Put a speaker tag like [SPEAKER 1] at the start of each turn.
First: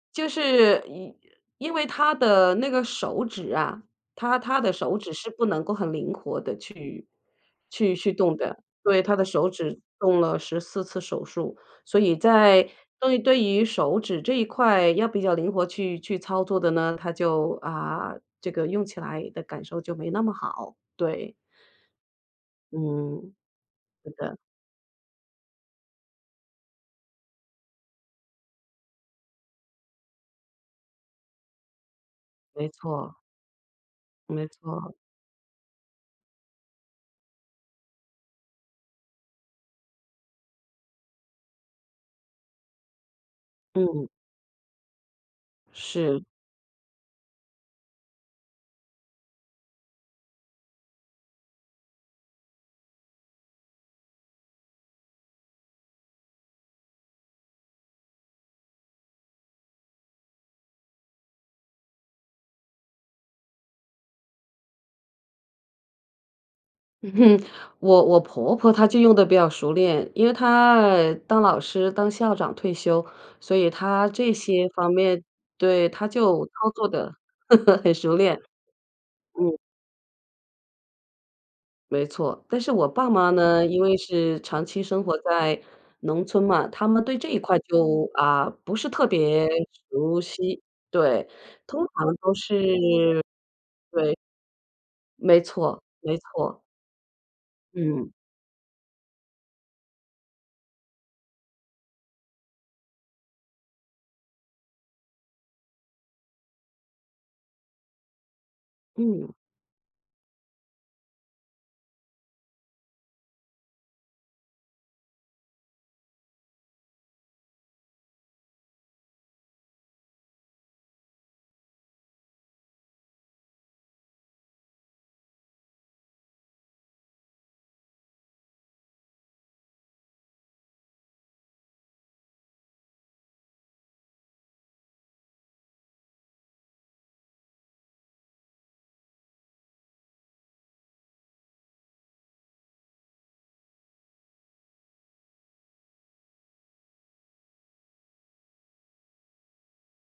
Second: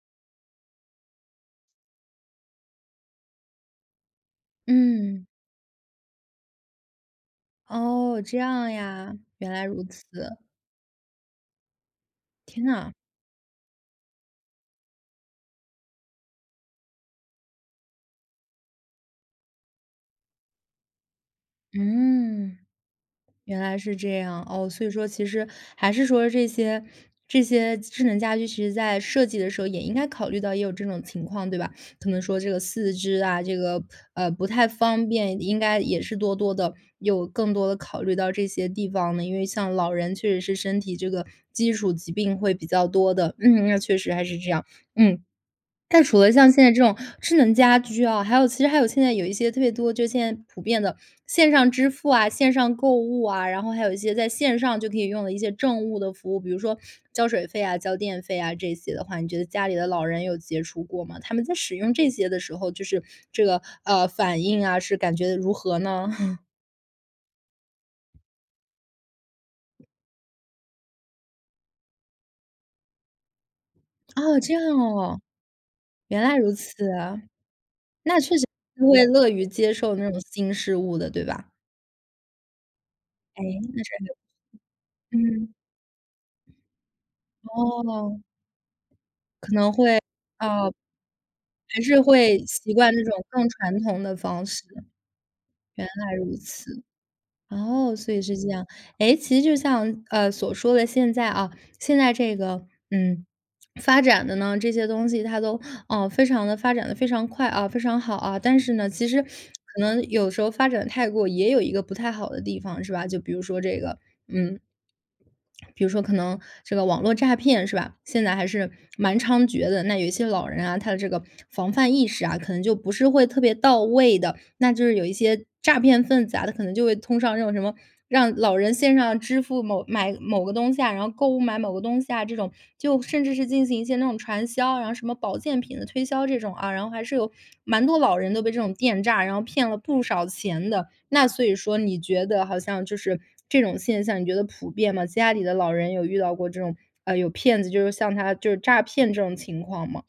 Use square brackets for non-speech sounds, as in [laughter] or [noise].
[SPEAKER 1] 就是因因为他的那个手指啊，他他的手指
[SPEAKER 2] 嗯。
[SPEAKER 1] 是不能够很灵活地去去去
[SPEAKER 2] 哦，
[SPEAKER 1] 动
[SPEAKER 2] 这
[SPEAKER 1] 的。
[SPEAKER 2] 样
[SPEAKER 1] 对，他
[SPEAKER 2] 呀，
[SPEAKER 1] 的手
[SPEAKER 2] 原来
[SPEAKER 1] 指
[SPEAKER 2] 如
[SPEAKER 1] 动
[SPEAKER 2] 此。
[SPEAKER 1] 了14次手术，所以
[SPEAKER 2] 天
[SPEAKER 1] 在
[SPEAKER 2] 呐。
[SPEAKER 1] 对对于手指这一块要比较灵活去去操作的呢，他就，啊，这个用起来的感受就没那么好，对。
[SPEAKER 2] 嗯。
[SPEAKER 1] 嗯，
[SPEAKER 2] 原来是这
[SPEAKER 1] 是的。
[SPEAKER 2] 样。哦，所以说其实还是说这些这些智能家居，其实在设计的时候也应该考虑到也有这种情况，对吧？可能说这个
[SPEAKER 1] 没
[SPEAKER 2] 四
[SPEAKER 1] 错。
[SPEAKER 2] 肢啊，这个，呃，不
[SPEAKER 1] 没
[SPEAKER 2] 太
[SPEAKER 1] 错。
[SPEAKER 2] 方便应该也是多多地有更多地考虑到这些地方呢。因为像老人确实是身体这个基础疾病会比较多的，嗯，那确
[SPEAKER 1] 嗯。
[SPEAKER 2] 实还是这样。嗯。那除
[SPEAKER 1] 是。
[SPEAKER 2] 了像现在这种智能家居啊，还有其实还有现在有一些特别多，就现在普遍的，线上支付啊、线上购物啊，然后还有一些在线上就可以用的一些政务的服务，比如说交水费啊、交电费啊这些的话，你觉得家里的老人有接触过吗？他们在使用这些的时候，就是这个，呃，反应啊，是感觉得如何呢？[chuckles]
[SPEAKER 1] [chuckles] 我我婆婆她就用得比较熟练，因为她当老师、当校长退休，所以她这
[SPEAKER 2] 哦，这样
[SPEAKER 1] 些方
[SPEAKER 2] 哦。
[SPEAKER 1] 面对，她
[SPEAKER 2] 原来
[SPEAKER 1] 就
[SPEAKER 2] 如
[SPEAKER 1] 操作
[SPEAKER 2] 此
[SPEAKER 1] 得
[SPEAKER 2] 啊。
[SPEAKER 1] [chuckles] 很熟
[SPEAKER 2] 那确
[SPEAKER 1] 练。
[SPEAKER 2] 实会乐于
[SPEAKER 1] 嗯。
[SPEAKER 2] 接受那种新事物的，对吧？
[SPEAKER 1] 没错。但是我爸妈
[SPEAKER 2] 哎，
[SPEAKER 1] 呢，因
[SPEAKER 2] 那
[SPEAKER 1] 为
[SPEAKER 2] 真的。
[SPEAKER 1] 是长期生活
[SPEAKER 2] 嗯。
[SPEAKER 1] 在农村嘛，他们对这一块就，
[SPEAKER 2] 哦。
[SPEAKER 1] 啊，不是特别
[SPEAKER 2] 可能会，
[SPEAKER 1] 熟悉，
[SPEAKER 2] 哦，
[SPEAKER 1] 对
[SPEAKER 2] 还
[SPEAKER 1] 通
[SPEAKER 2] 是
[SPEAKER 1] 常都
[SPEAKER 2] 会习惯这
[SPEAKER 1] 是
[SPEAKER 2] 种更传统
[SPEAKER 1] 对。
[SPEAKER 2] 的方式。原
[SPEAKER 1] 没错
[SPEAKER 2] 来
[SPEAKER 1] 没
[SPEAKER 2] 如
[SPEAKER 1] 错。
[SPEAKER 2] 此。哦，
[SPEAKER 1] 嗯。
[SPEAKER 2] 所以是这样。哎，其实就像，呃，所说的现在啊，现在这个，嗯，发展的呢，这些东西它都，呃，非常地发展得非常快啊、非常好啊，但是呢，其实
[SPEAKER 1] 嗯。
[SPEAKER 2] 可能有时候发展太过也有一个不太好的地方，是吧，就比如说这个嗯。比如说可能这个网络诈骗，是吧，现在还是蛮猖獗的。那有一些老人啊，他的这个防范意识啊，可能就不是会特别到位的，那就是有一些诈骗分子啊，他可能就会通上这种什么，让老人线上支付某买，某个东西啊，然后购物买某个东西啊这种，就甚至是进行一些那种传销，然后什么保健品的推销这种啊，然后还是有蛮多老人都被这种电诈，然后骗了不少钱的。那所以说你觉得好像就是这种现象，你觉得普遍吗？家里的老人有遇到过这种，呃，有骗子就是像他就是诈骗这种情况吗？